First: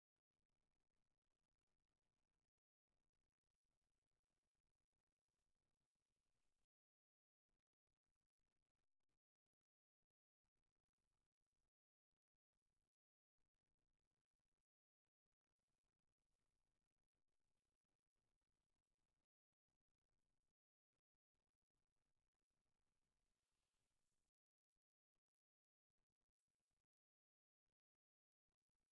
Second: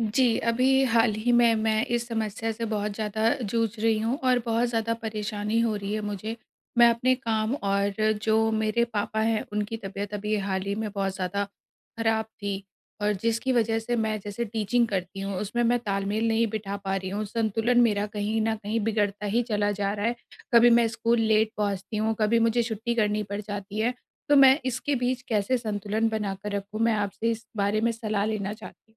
जी, अभी हाल ही में मैं इस समस्या से बहुत ज़्यादा जूझ रही हूँ और बहुत ज़्यादा परेशानी हो रही है मुझे। मैं अपने काम और जो मेरे पापा हैं उनकी तबीयत अभी हाल ही में बहुत ज़्यादा ख़राब थी और जिसकी वजह से मैं जैसे टीचिंग करती हूँ उसमें मैं तालमेल नहीं बिठा पा रही हूँ संतुलन मेरा कहीं न कहीं बिगड़ता ही चला जा रहा है। कभी मैं स्कूल लेट पहुँचती हूँ कभी मुझे छुट्टी करनी पड़ जाती है। तो मैं इसके बीच कैसे संतुलन बना कर रखूँ? मैं आपसे इस बारे में सलाह लेना चाहती हूँ।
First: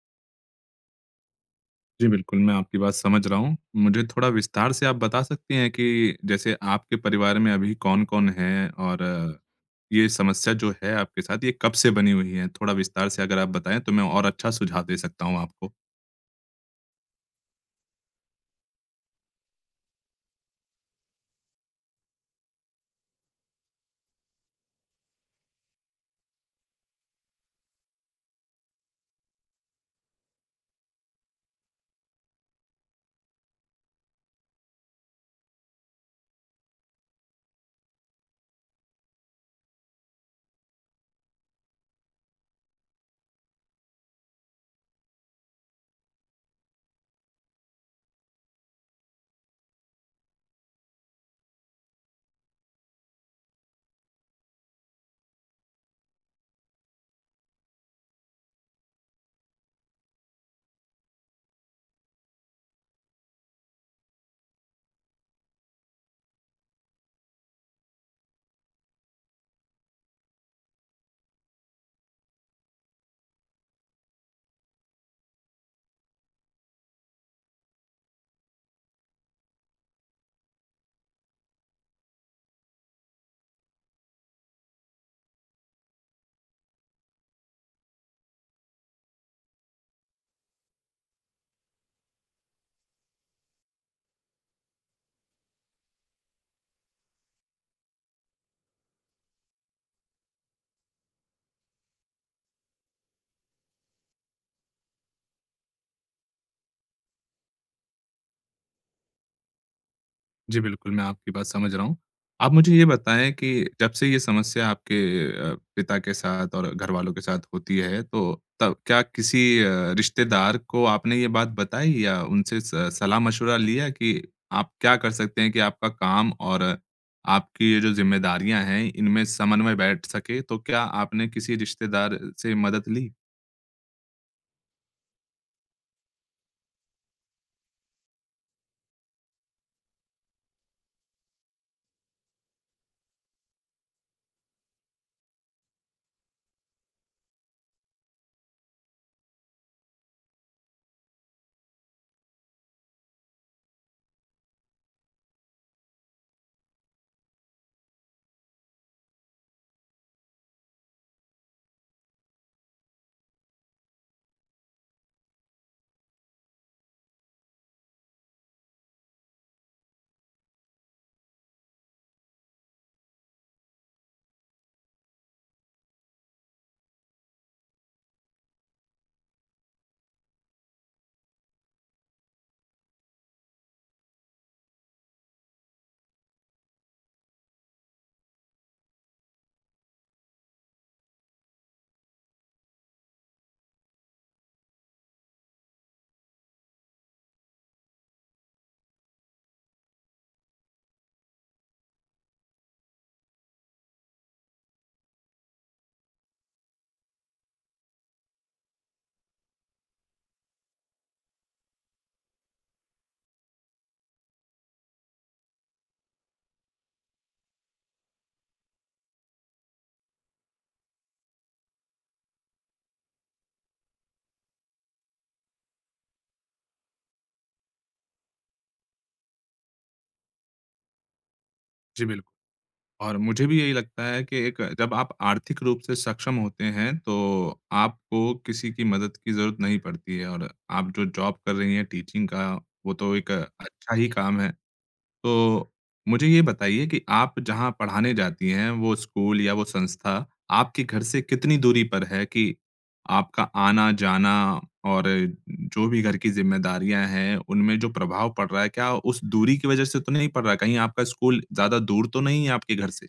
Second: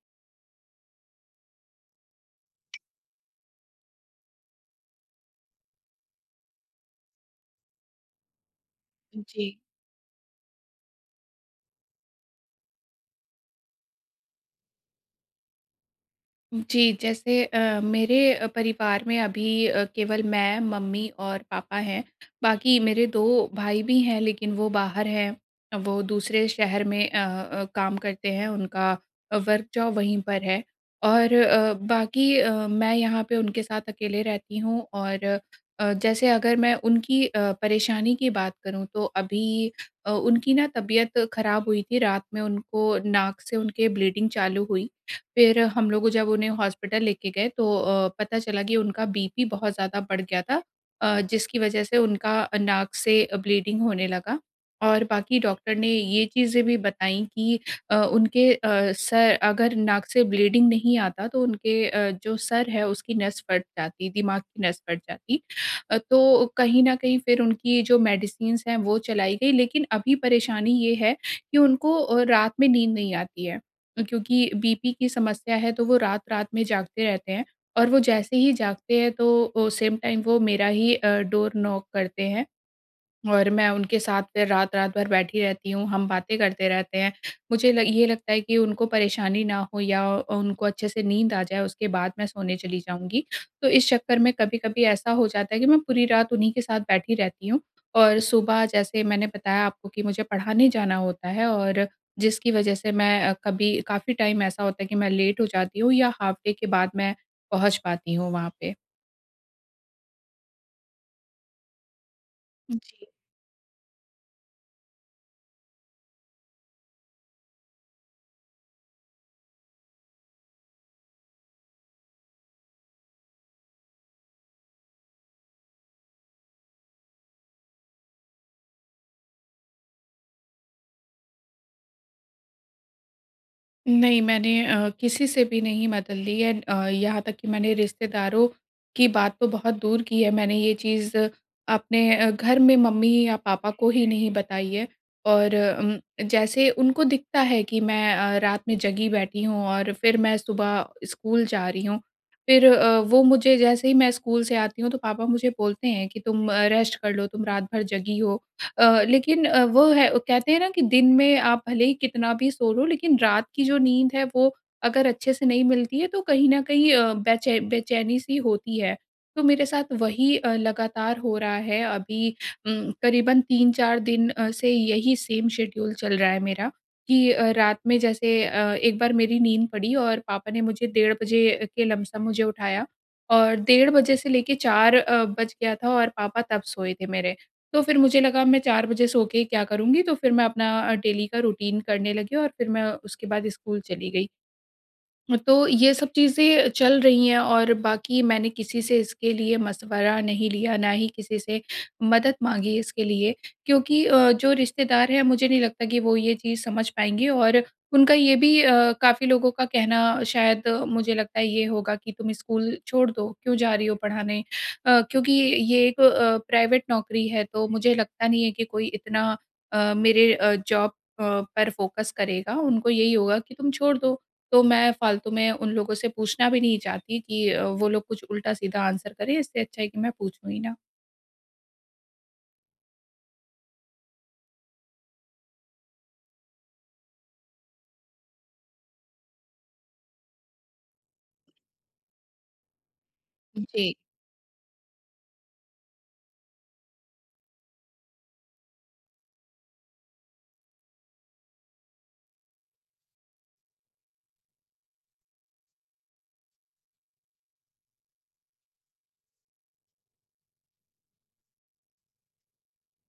जी बिल्कुल। मैं आपकी बात समझ रहा हूँ। मुझे थोड़ा विस्तार से आप बता सकती हैं कि जैसे आपके परिवार में अभी कौन-कौन है और जी। ये समस्या जो है आपके साथ ये कब से बनी हुई है? थोड़ा विस्तार से अगर आप बताएँ तो मैं और अच्छा सुझाव दे सकता हूँ आपको। जी, जैसे अ, मेरे अ, परिवार में अभी अ, केवल मैं, मम्मी और पापा हैं बाकी मेरे 2 भाई भी हैं लेक़िन वो बाहर हैं। वो दूसरे शहर में अ अ, काम करते हैं उनका वर्क जॉब वहीं पर है। और अ, बाकी अ, मैं यहाँ पे उनके साथ अकेले रहती हूँ और अ, जैसे अगर मैं उनकी अ, परेशानी की बात करूँ तो अभी अ, उनकी ना तबीयत ख़राब हुई थी। रात में उनको नाक से उनके ब्लीडिंग चालू हुई। फ़िर हम लोग जब उन्हें हॉस्पिटल लेके गए तो अ, पता चला कि उनका बीपी बहुत ज़्यादा बढ़ गया था, अ, जिसकी वजह से उनका नाक से ब्लीडिंग होने लगा। और बाकी डॉक्टर ने ये चीज़ें भी बताई कि अ, उनके अ, सर अगर नाक से ब्लीडिंग नहीं आता तो उनके अ, जो सर है उसकी नस फट जाती, दिमाग की नस फट जाती। अ, तो कहीं न कहीं फ़िर उनकी जो मेडिसिन्स हैं वो चलाई गई लेक़िन अभी परेशानी ये है कि उनको अ, रात में नींद नहीं आती है। क्योंकि बीपी की समस्या है तो वो रात-रात में जागते रहते हैं और वो जैसे ही जागते हैं तो अ, सेम टाइम वो मेरा ही अ, डोर नॉक करते हैं। और मैं उनके साथ फ़िर रात-रात भर बैठी रहती हूँ हम बातें करते रहते हैं। मुझे ल ये लगता है कि उनको परेशानी ना हो या अ, उनको अच्छे से नींद आ जाए उसके बाद मैं सोने चली जाऊँगी। तो इस चक्कर में कभी-कभी ऐसा हो जाता है कि मैं पूरी रात उन्हीं के साथ बैठी रहती हूँ और सुबह जैसे मैंने बताया आपको कि मुझे पढ़ाने जाना होता है और जिसकी वजह से मैं अ, कभी काफ़ी टाइम ऐसा होता है कि मैं लेट हो जाती हूँ या हाल्फ़ डे के बाद मैं पहुँच पाती हूँ वहाँ पे। जी, बिल्कुल मैं आपकी बात समझ रहा हूँ। आप मुझे ये जी। बताएँ कि जब से ये समस्या आपके अ, पिता के साथ और घरवालों के साथ होती है, तो तब क्या किसी अ, रिश्तेदार को आपने ये बात बताई या उनसे स सलाह-मशविरा लिया कि आप क्या कर सकते हैं कि आपका काम और आपकी ये जो जिम्मेदारियाँ हैं इनमें समन्वय बैठ सके? तो क्या आपने किसी रिश्तेदार से मदद ली? नहीं मैंने अ, किसी से भी नहीं मदद ली है अ, यहाँ तक कि मैंने रिश्तेदारों की बात तो बहुत दूर की है मैंने ये चीज़ अपने अ, घर में मम्मी या पापा को ही नहीं बताई है। और उम, जैसे उनको दिखता है कि मैं अ, रात में जगी बैठी हूँ और फिर मैं सुबह स्कूल जा रही हूँ। फिर अ, वो मुझे जैसे ही मैं स्कूल से आती हूँ, तो पापा मुझे बोलते हैं कि, "तुम अ, रेस्ट कर लो, तुम रात भर जगी हो।" अ, लेकिन अ, वो है कहते हैं ना कि दिन में आप भले ही कितना भी सो लो, लेकिन रात की जो नींद है वो अगर अच्छे से नहीं मिलती है तो कहीं न कहीं अ, बेचै बेचैनी सी होती है। तो मेरे साथ वही अ, लगातार हो रहा है अभी उम, करीबन 3-4 दिन अ, से यही सेम शेड्यूल चल रहा है मेरा कि अ, रात में जैसे अ, एक बार मेरी नींद पड़ी और पापा ने मुझे डेढ़ बजे के लमसम मुझे उठाया। और डेढ़ बजे से लेके 4 अ, बज गया था और पापा तब सोए थे मेरे। तो फिर मुझे लगा मैं 4 बजे सो के क्या करुँगी? तो फिर मैं अपना अ, डेली का रूटीन करने लगी और फिर मैं उसके बाद स्कूल चली गई। अ, तो ये सब चीज़ें चल रही हैं और बाकी मैंने किसी से इसके लिए मशवरा नहीं लिया, ना ही किसी से मदद माँगी इसके लिए, क्योंकि अ, जो रिश्तेदार हैं, मुझे नहीं लगता कि वो ये चीज़ समझ पाएँगे। और उनका ये भी अ, काफ़ी लोगों का कहना शायद मुझे लगता है ये होगा कि तुम स्कूल छोड़ दो। क्यों जा रही हो पढ़ाने? अ, क्योंकि ये एक अ, प्राइवेट नौकरी है तो मुझे लगता नहीं है कि कोई इतना अ, मेरे अ, जॉब अ, पर फोकस करेगा, उनको यही होगा कि तुम छोड़ दो। तो मैं फ़ालतू में उन लोगों से पूछना भी नहीं चाहती कि अ, वो लोग कुछ उल्टा-सीधा आंसर करें इससे अच्छा है कि मैं पूछूँ ही ना। जी बिल और मुझे भी यही लगता है कि एक, जब आप आर्थिक रूप से सक्षम होते हैं, तो आपको किसी की मदद की ज़रूरत नहीं पड़ती है और आप जो जॉब कर रही हैं, टीचिंग का, वो तो एक उम, जी। अच्छा ही काम है। तो मुझे ये बताइए कि आप जहाँ पढ़ाने जाती हैं, वो स्कूल या वो संस्था आपके घर से कितनी दूरी पर है कि आपका आना-जाना और जो भी घर की ज़िम्मेदारियाँ हैं, उनमें जो प्रभाव पड़ रहा है, क्या उस दूरी की वजह से तो नहीं पड़ रहा है? कहीं आपका स्कूल ज़्यादा दूर तो नहीं है, आपके घर से?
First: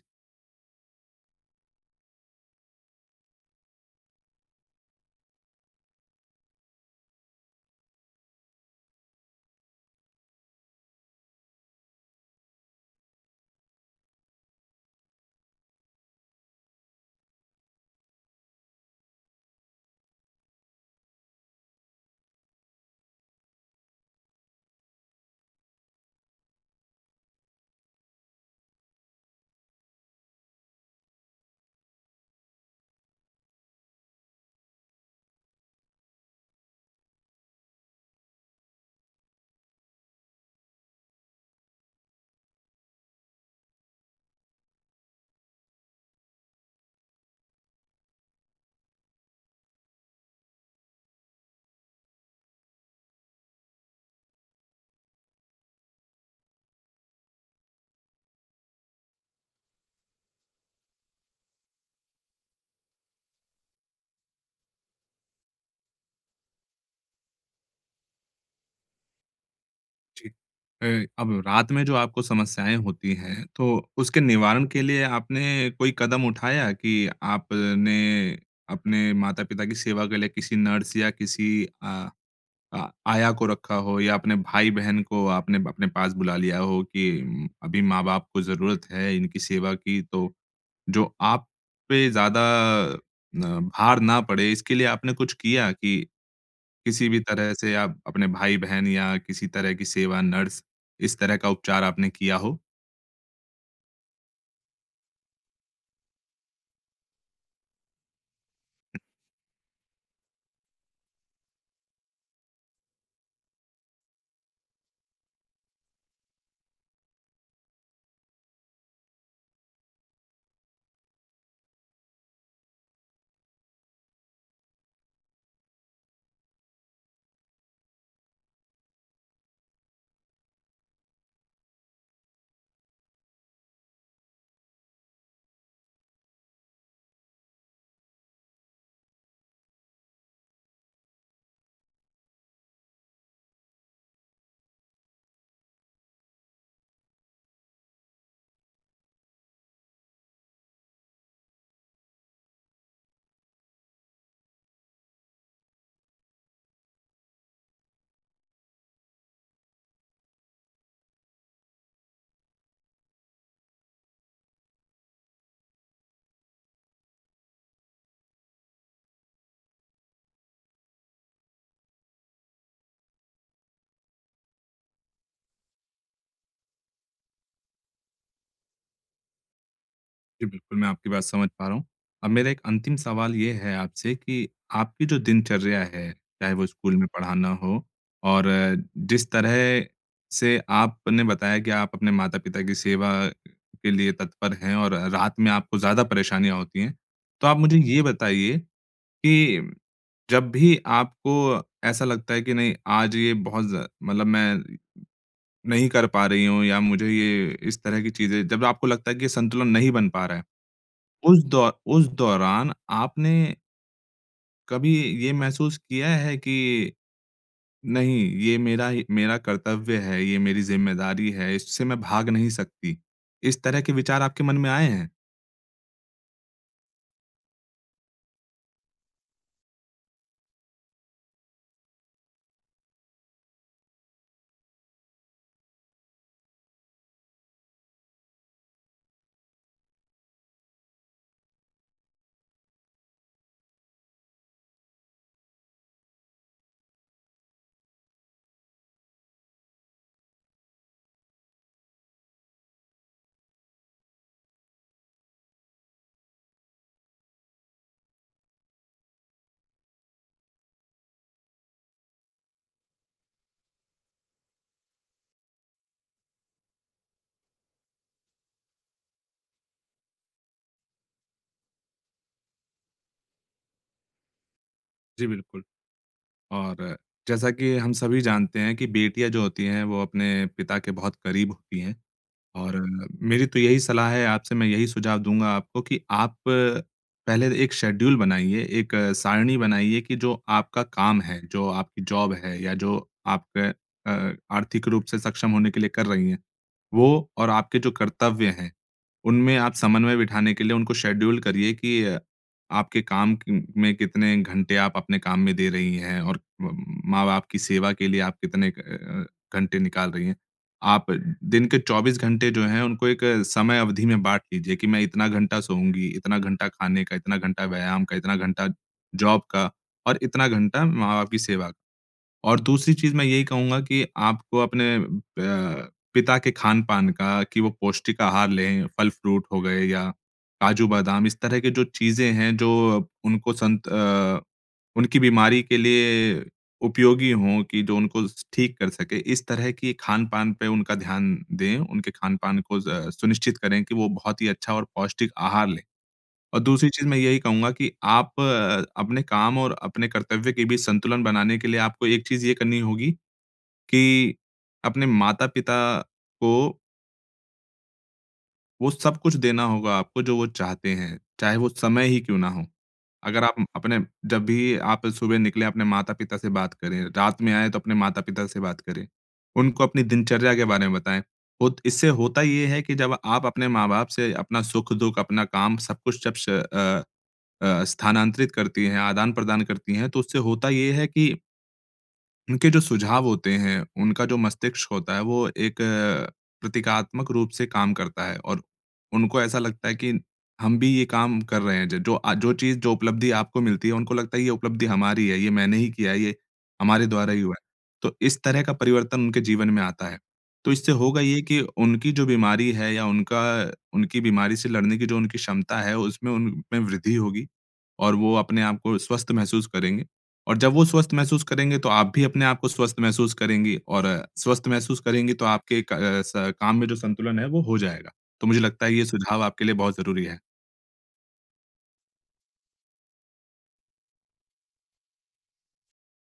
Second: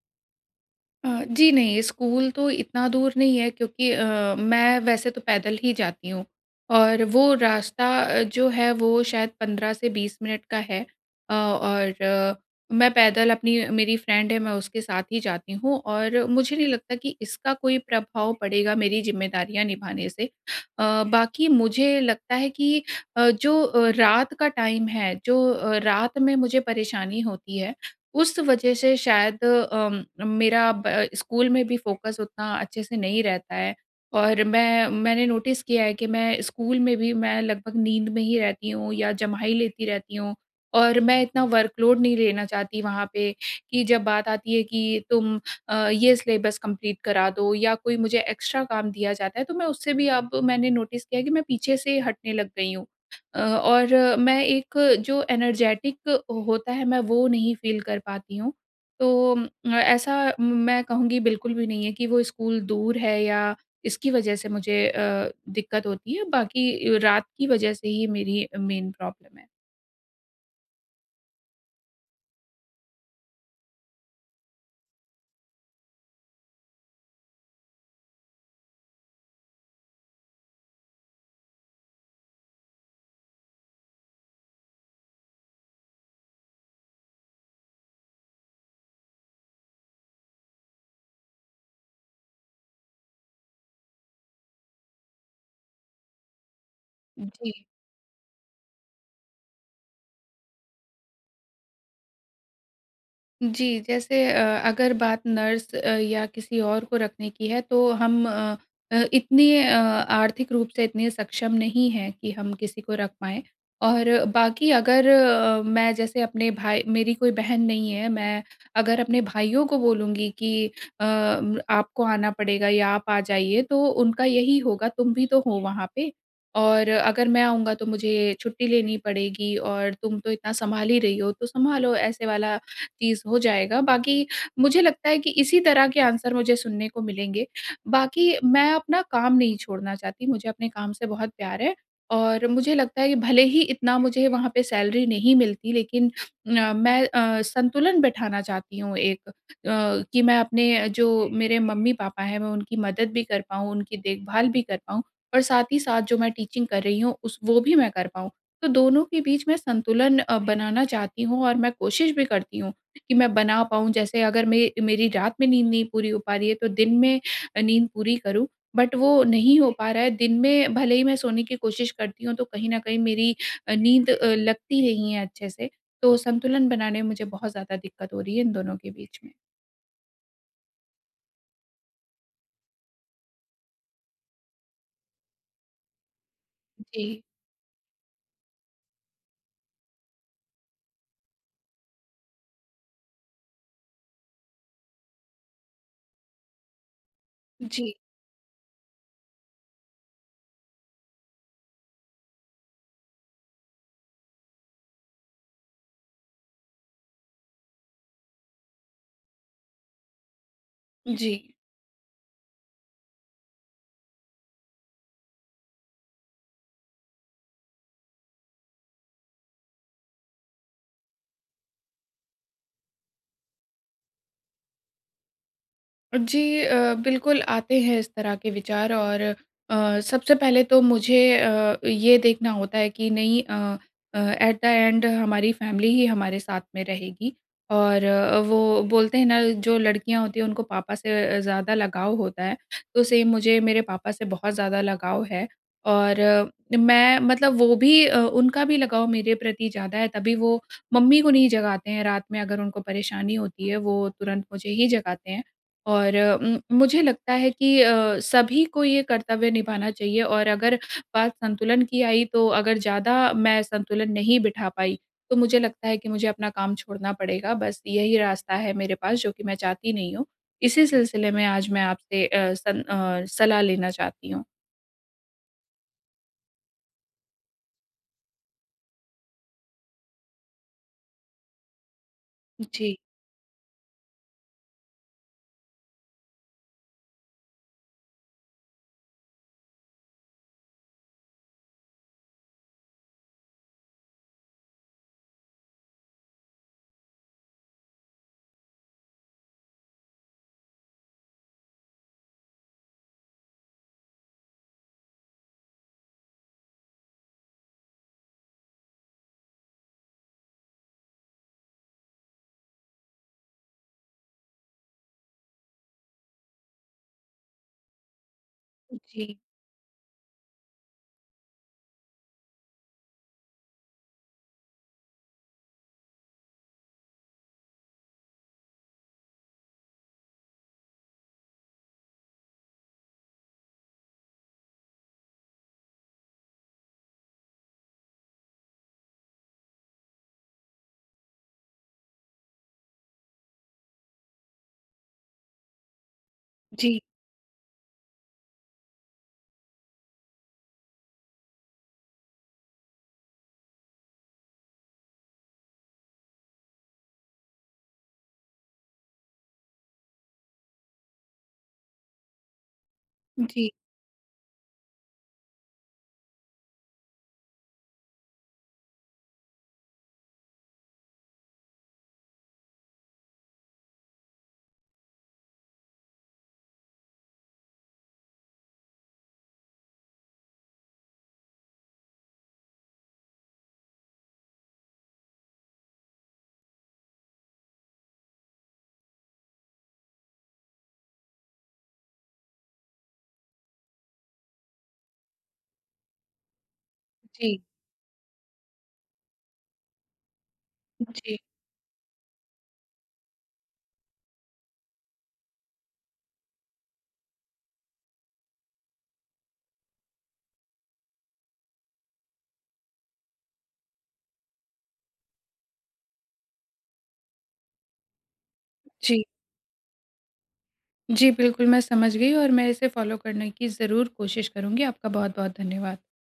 अ, जी, नहीं, स्कूल तो इतना दूर नहीं है, क्योंकि अ, मैं वैसे तो पैदल ही जाती हूँ, और वो रास्ता अ, जो है, वो शायद 15 से 20 मिनट का है। अ, और मैं पैदल, अपनी मेरी फ्रेंड है, मैं उसके साथ ही जाती हूँ, और मुझे नहीं लगता कि इसका कोई प्रभाव पड़ेगा, मेरी ज़िम्मेदारियाँ निभाने से। अ, बाकी मुझे लगता है कि अ, जो अ, रात का टाइम है, जो अ, रात में मुझे परेशानी होती है, उस वजह से शायद अम, मेरा अब अ, स्कूल में भी फ़ोकस उतना अच्छे से नहीं रहता है। और मैं मैंने नोटिस किया है कि मैं स्कूल में भी मैं लगभग नींद में ही रहती हूँ, या जम्हाई लेती रहती हूँ, और मैं इतना वर्क लोड नहीं लेना चाहती वहाँ पे, कि जब बात आती है कि, "तुम अ, ये सिलेबस कम्पलीट करा दो।" या कोई मुझे एक्स्ट्रा काम दिया जाता है, तो मैं उससे भी अब, मैंने नोटिस किया है कि मैं पीछे से हटने लग गई हूँ। अ, और मैं एक जो एनर्जेटिक होता है, मैं वो नहीं फ़ील कर पाती हूँ। तो उम, ऐसा म मैं कहूँगी, बिल्कुल भी नहीं है कि वो स्कूल दूर है या इसकी वजह से मुझे अ, दिक्कत होती है बाकी अ, रात की वजह से ही मेरी अ, मेन प्रॉब्लम है। जी। अ, अब रात में जो आपको समस्याएँ होती हैं तो उसके निवारण के लिए आपने कोई कदम उठाया कि आपने, अपने माता-पिता की सेवा के लिए किसी नर्स या किसी अ अ, आया को रखा हो या अपने भाई-बहन को आपने अपने पास बुला लिया हो कि अभी माँ-बाप को ज़रूरत है इनकी सेवा की। तो जो आप पे ज़्यादा अ, भार ना पड़े इसके लिए आपने कुछ किया? कि किसी भी तरह जी। से आप अपने भाई-बहन या किसी तरह की सेवा नर्स इस तरह का उपचार आपने किया हो? जी, जैसे अ, अगर बात नर्स अ, या किसी और को रखने की है तो हम अ अ, इतने अ, आर्थिक रूप से इतने सक्षम नहीं हैं कि हम किसी को रख पाएँ। और बाकी अगर अ, मैं जैसे अपने भाई मेरी कोई बहन नहीं है, मैं अगर अपने भाइयों को बोलूँगी कि अ, आपको आना पड़ेगा या आप आ जाइए तो उनका यही होगा तुम भी तो हो वहाँ पे और अगर मैं आऊँगा तो मुझे छुट्टी लेनी पड़ेगी और तुम तो इतना सँभाल ही रही हो तो सँभालो ऐसे वाला चीज़ हो जाएगा। बाकी मुझे लगता है कि इसी तरह के आंसर मुझे सुनने को मिलेंगे। बाकी मैं अपना काम नहीं छोड़ना चाहती। मुझे अपने काम से बहुत प्यार है और मुझे लगता है कि भले ही इतना मुझे वहाँ पे सैलरी नहीं मिलती, लेक़िन अ, मैं अ, संतुलन बैठाना चाहती हूँ एक अ, कि मैं अपने जो मेरे मम्मी-पापा हैं, मैं उनकी मदद भी कर पाऊँ उनकी देखभाल भी कर पाऊँ और साथ ही साथ जो मैं टीचिंग कर रही हूँ उस वो भी मैं कर पाऊँ तो दोनों के बीच में संतुलन अ, बनाना चाहती हूँ। और मैं कोशिश भी करती हूँ कि मैं बना पाऊँ जैसे अगर मेरी मेरी रात में नींद नहीं पूरी हो पा रही है तो दिन में अ, नींद पूरी करूँ बट वो नहीं हो पा रहा है दिन में भले ही मैं सोने की कोशिश करती हूँ तो कहीं न कहीं मेरी अ, नींद अ, लगती नहीं है अच्छे से तो संतुलन बनाने में मुझे बहुत ज़्यादा दिक़्क़त हो रही है इन दोनों के बीच में। जी, बिल्कुल मैं आपकी बात समझ पा रहा हूँ, अब मेरा एक अंतिम सवाल ये है आपसे कि आपकी जो दिनचर्या है, चाहे वो स्कूल में जी। पढ़ाना हो, और जिस तरह से आपने बताया कि आप अपने माता-पिता की सेवा के लिए तत्पर है और रात में आपको ज़्यादा परेशानियाँ होती हैं। तो आप मुझे जी। ये बताइए, कि जब भी आपको ऐसा लगता है कि नहीं, आज ये बहुत ज़ मतलब मैं नहीं कर पा रही हूँ या मुझे ये इस तरह की चीज़ें जब आपको लगता है कि ये संतुलन नहीं बन पा रहा है। उस जी। दौ उस दौरान आपने कभी इ ये महसूस किया है कि, नहीं ये मेरा ही मेरा कर्तव्य है, ये मेरी ज़िम्मेदारी है, इससे मैं भाग नहीं सकती। इस तरह के विचार आपके मन में आए हैं? जी अ, बिल्कुल आते हैं इस तरह के विचार और अ, सबसे पहले तो मुझे अ, ये देखना होता है कि नहीं अ अ, एट द एंड हमारी फैमिली ही हमारे साथ में रहेगी। और अ, वो बोलते हैं ना जो लड़कियाँ होती हैं उनको पापा से अ, ज़्यादा लगाव होता है, तो सेम मुझे मेरे पापा से बहुत ज़्यादा लगाव है। और अ, मैं मतलब वो भी अ, उनका भी लगाव मेरे प्रति ज़्यादा है तभी वो मम्मी को नहीं जगाते हैं रात में अगर उनको परेशानी होती है, वो तुरंत मुझे ही जगाते हैं। और उम, मुझे लगता है कि अ, सभी को ये कर्तव्य निभाना चाहिए और अगर बात संतुलन की आई, तो अगर ज़्यादा मैं संतुलन नहीं बिठा पाई, तो मुझे लगता है कि मुझे अपना काम छोड़ना पड़ेगा, बस यही रास्ता है मेरे पास जो कि मैं चाहती नहीं हूँ। इसी सिलसिले में आज मैं आपसे अ, सन अ, सलाह लेना चाहती हूँ। जी, बिल्कुल। और जैसा कि हम सभी जानते हैं कि बेटियाँ जो होती हैं, वो अपने पिता के बहुत करीब होती हैं और जी। मेरी तो यही सलाह है आपसे, मैं यही सुझाव दूँगा आपको कि आप पहले एक शेड्यूल बनाइए, एक सारणी बनाइए कि जो आपका काम है, जो आपकी जॉब है, या जो आपका अ, आर्थिक रूप से सक्षम होने के लिए कर रही हैं, वो और आपके जो कर्तव्य हैं, उनमें आप समन्वय बिठाने के लिए उनको शेड्यूल करिए कि अ, आपके काम की म में कितने घंटे आप अपने काम में दे रही हैं और मम माँ-बाप की सेवा के लिए आप कितने क अ अ, घंटे निकाल रही हैं। आप दिन के 24 घंटे जो हैं, उनको एक समय अवधि में बाँट लीजिए कि, मैं इतना घंटा सोऊँगी, इतना घंटा खाने का, इतना घंटा व्यायाम का, इतना घंटा जी। जॉब का, और इतना घंटा माँ-बाप की सेवा। और दूसरी चीज़ मैं यही कहूँगा कि आपको अपने प पिता के खान-पान का, कि वो पौष्टिक आहार लें, फल फ्रूट हो गए या काजू-बादाम, इस तरह की जो चीज़ें हैं, जो उनको संत अ, उनकी बीमारी के लिए उपयोगी हों कि जो उनको स ठीक कर सकें, इस तरह की खान-पान पे उनका ध्यान दें। उनके खान-पान को ज़ सुनिश्चित करें कि वो बहुत ही अच्छा और पौष्टिक आहार लें। और दूसरी जी। चीज़ मैं यही कहूँगा कि आप अ, अपने काम और अपने कर्तव्य के बीच संतुलन बनाने के लिए आपको एक चीज़ ये करनी होगी, कि अपने माता-पिता को वो सब कुछ देना होगा आपको जो वो चाहते हैं, चाहे वो समय ही क्यों ना हो? अगर आप उम, जी। अपने जब भी आप सुबह निकले अपने माता-पिता से बात करें, रात में आए तो अपने माता-पिता से बात करें। उनको अपनी दिनचर्या के बारे में बताएँ, होत इससे होता ये है कि जब आप अपने माँ-बाप से अपना सुख, दुःख, अपना काम, सब कुछ जब श अ अ, स्थानांतरित करती है, आदान-प्रदान करती हैं, तो उससे होता ये है कि उनके जो सुझाव होते हैं, उनका जो मस्तिष्क होता है, वो एक प्रतीकात्मक रूप से काम करता है और उनको ऐसा लगता है कि हम भी ये काम कर रहे हैं, ज जो आ जो चीज़, जो उपलब्धि आपको मिलती है उनको लगता है कि ये उपलब्धि हमारी है, ये मैंने ही किया है, ये हमारे द्वारा ही हुआ जी। है। तो इस तरह का परिवर्तन उनके जीवन में आता है, तो इससे होगा जी। ये कि उनकी जो बीमारी है या उनका उनकी बीमारी से लड़ने की जो उनकी क्षमता है, उसमें उनमें वृद्धि होगी, और वो अपने आपको स्वस्थ महसूस करेंगे। और जब वो स्वस्थ महसूस करेंगे, तो आप भी अपने आपको स्वस्थ महसूस करेंगी और स्वस्थ महसूस करेंगी तो आपके क अ, स काम में जो संतुलन है, वो हो जाएगा। तो मुझे लगता है ये जी। सुझाव आपके लिए बहुत ज़रूरी है। जी, बिल्कुल मैं समझ गई और मैं इसे फॉलो करने की ज़रूर कोशिश करुँगी। आपका बहुत-बहुत धन्यवाद।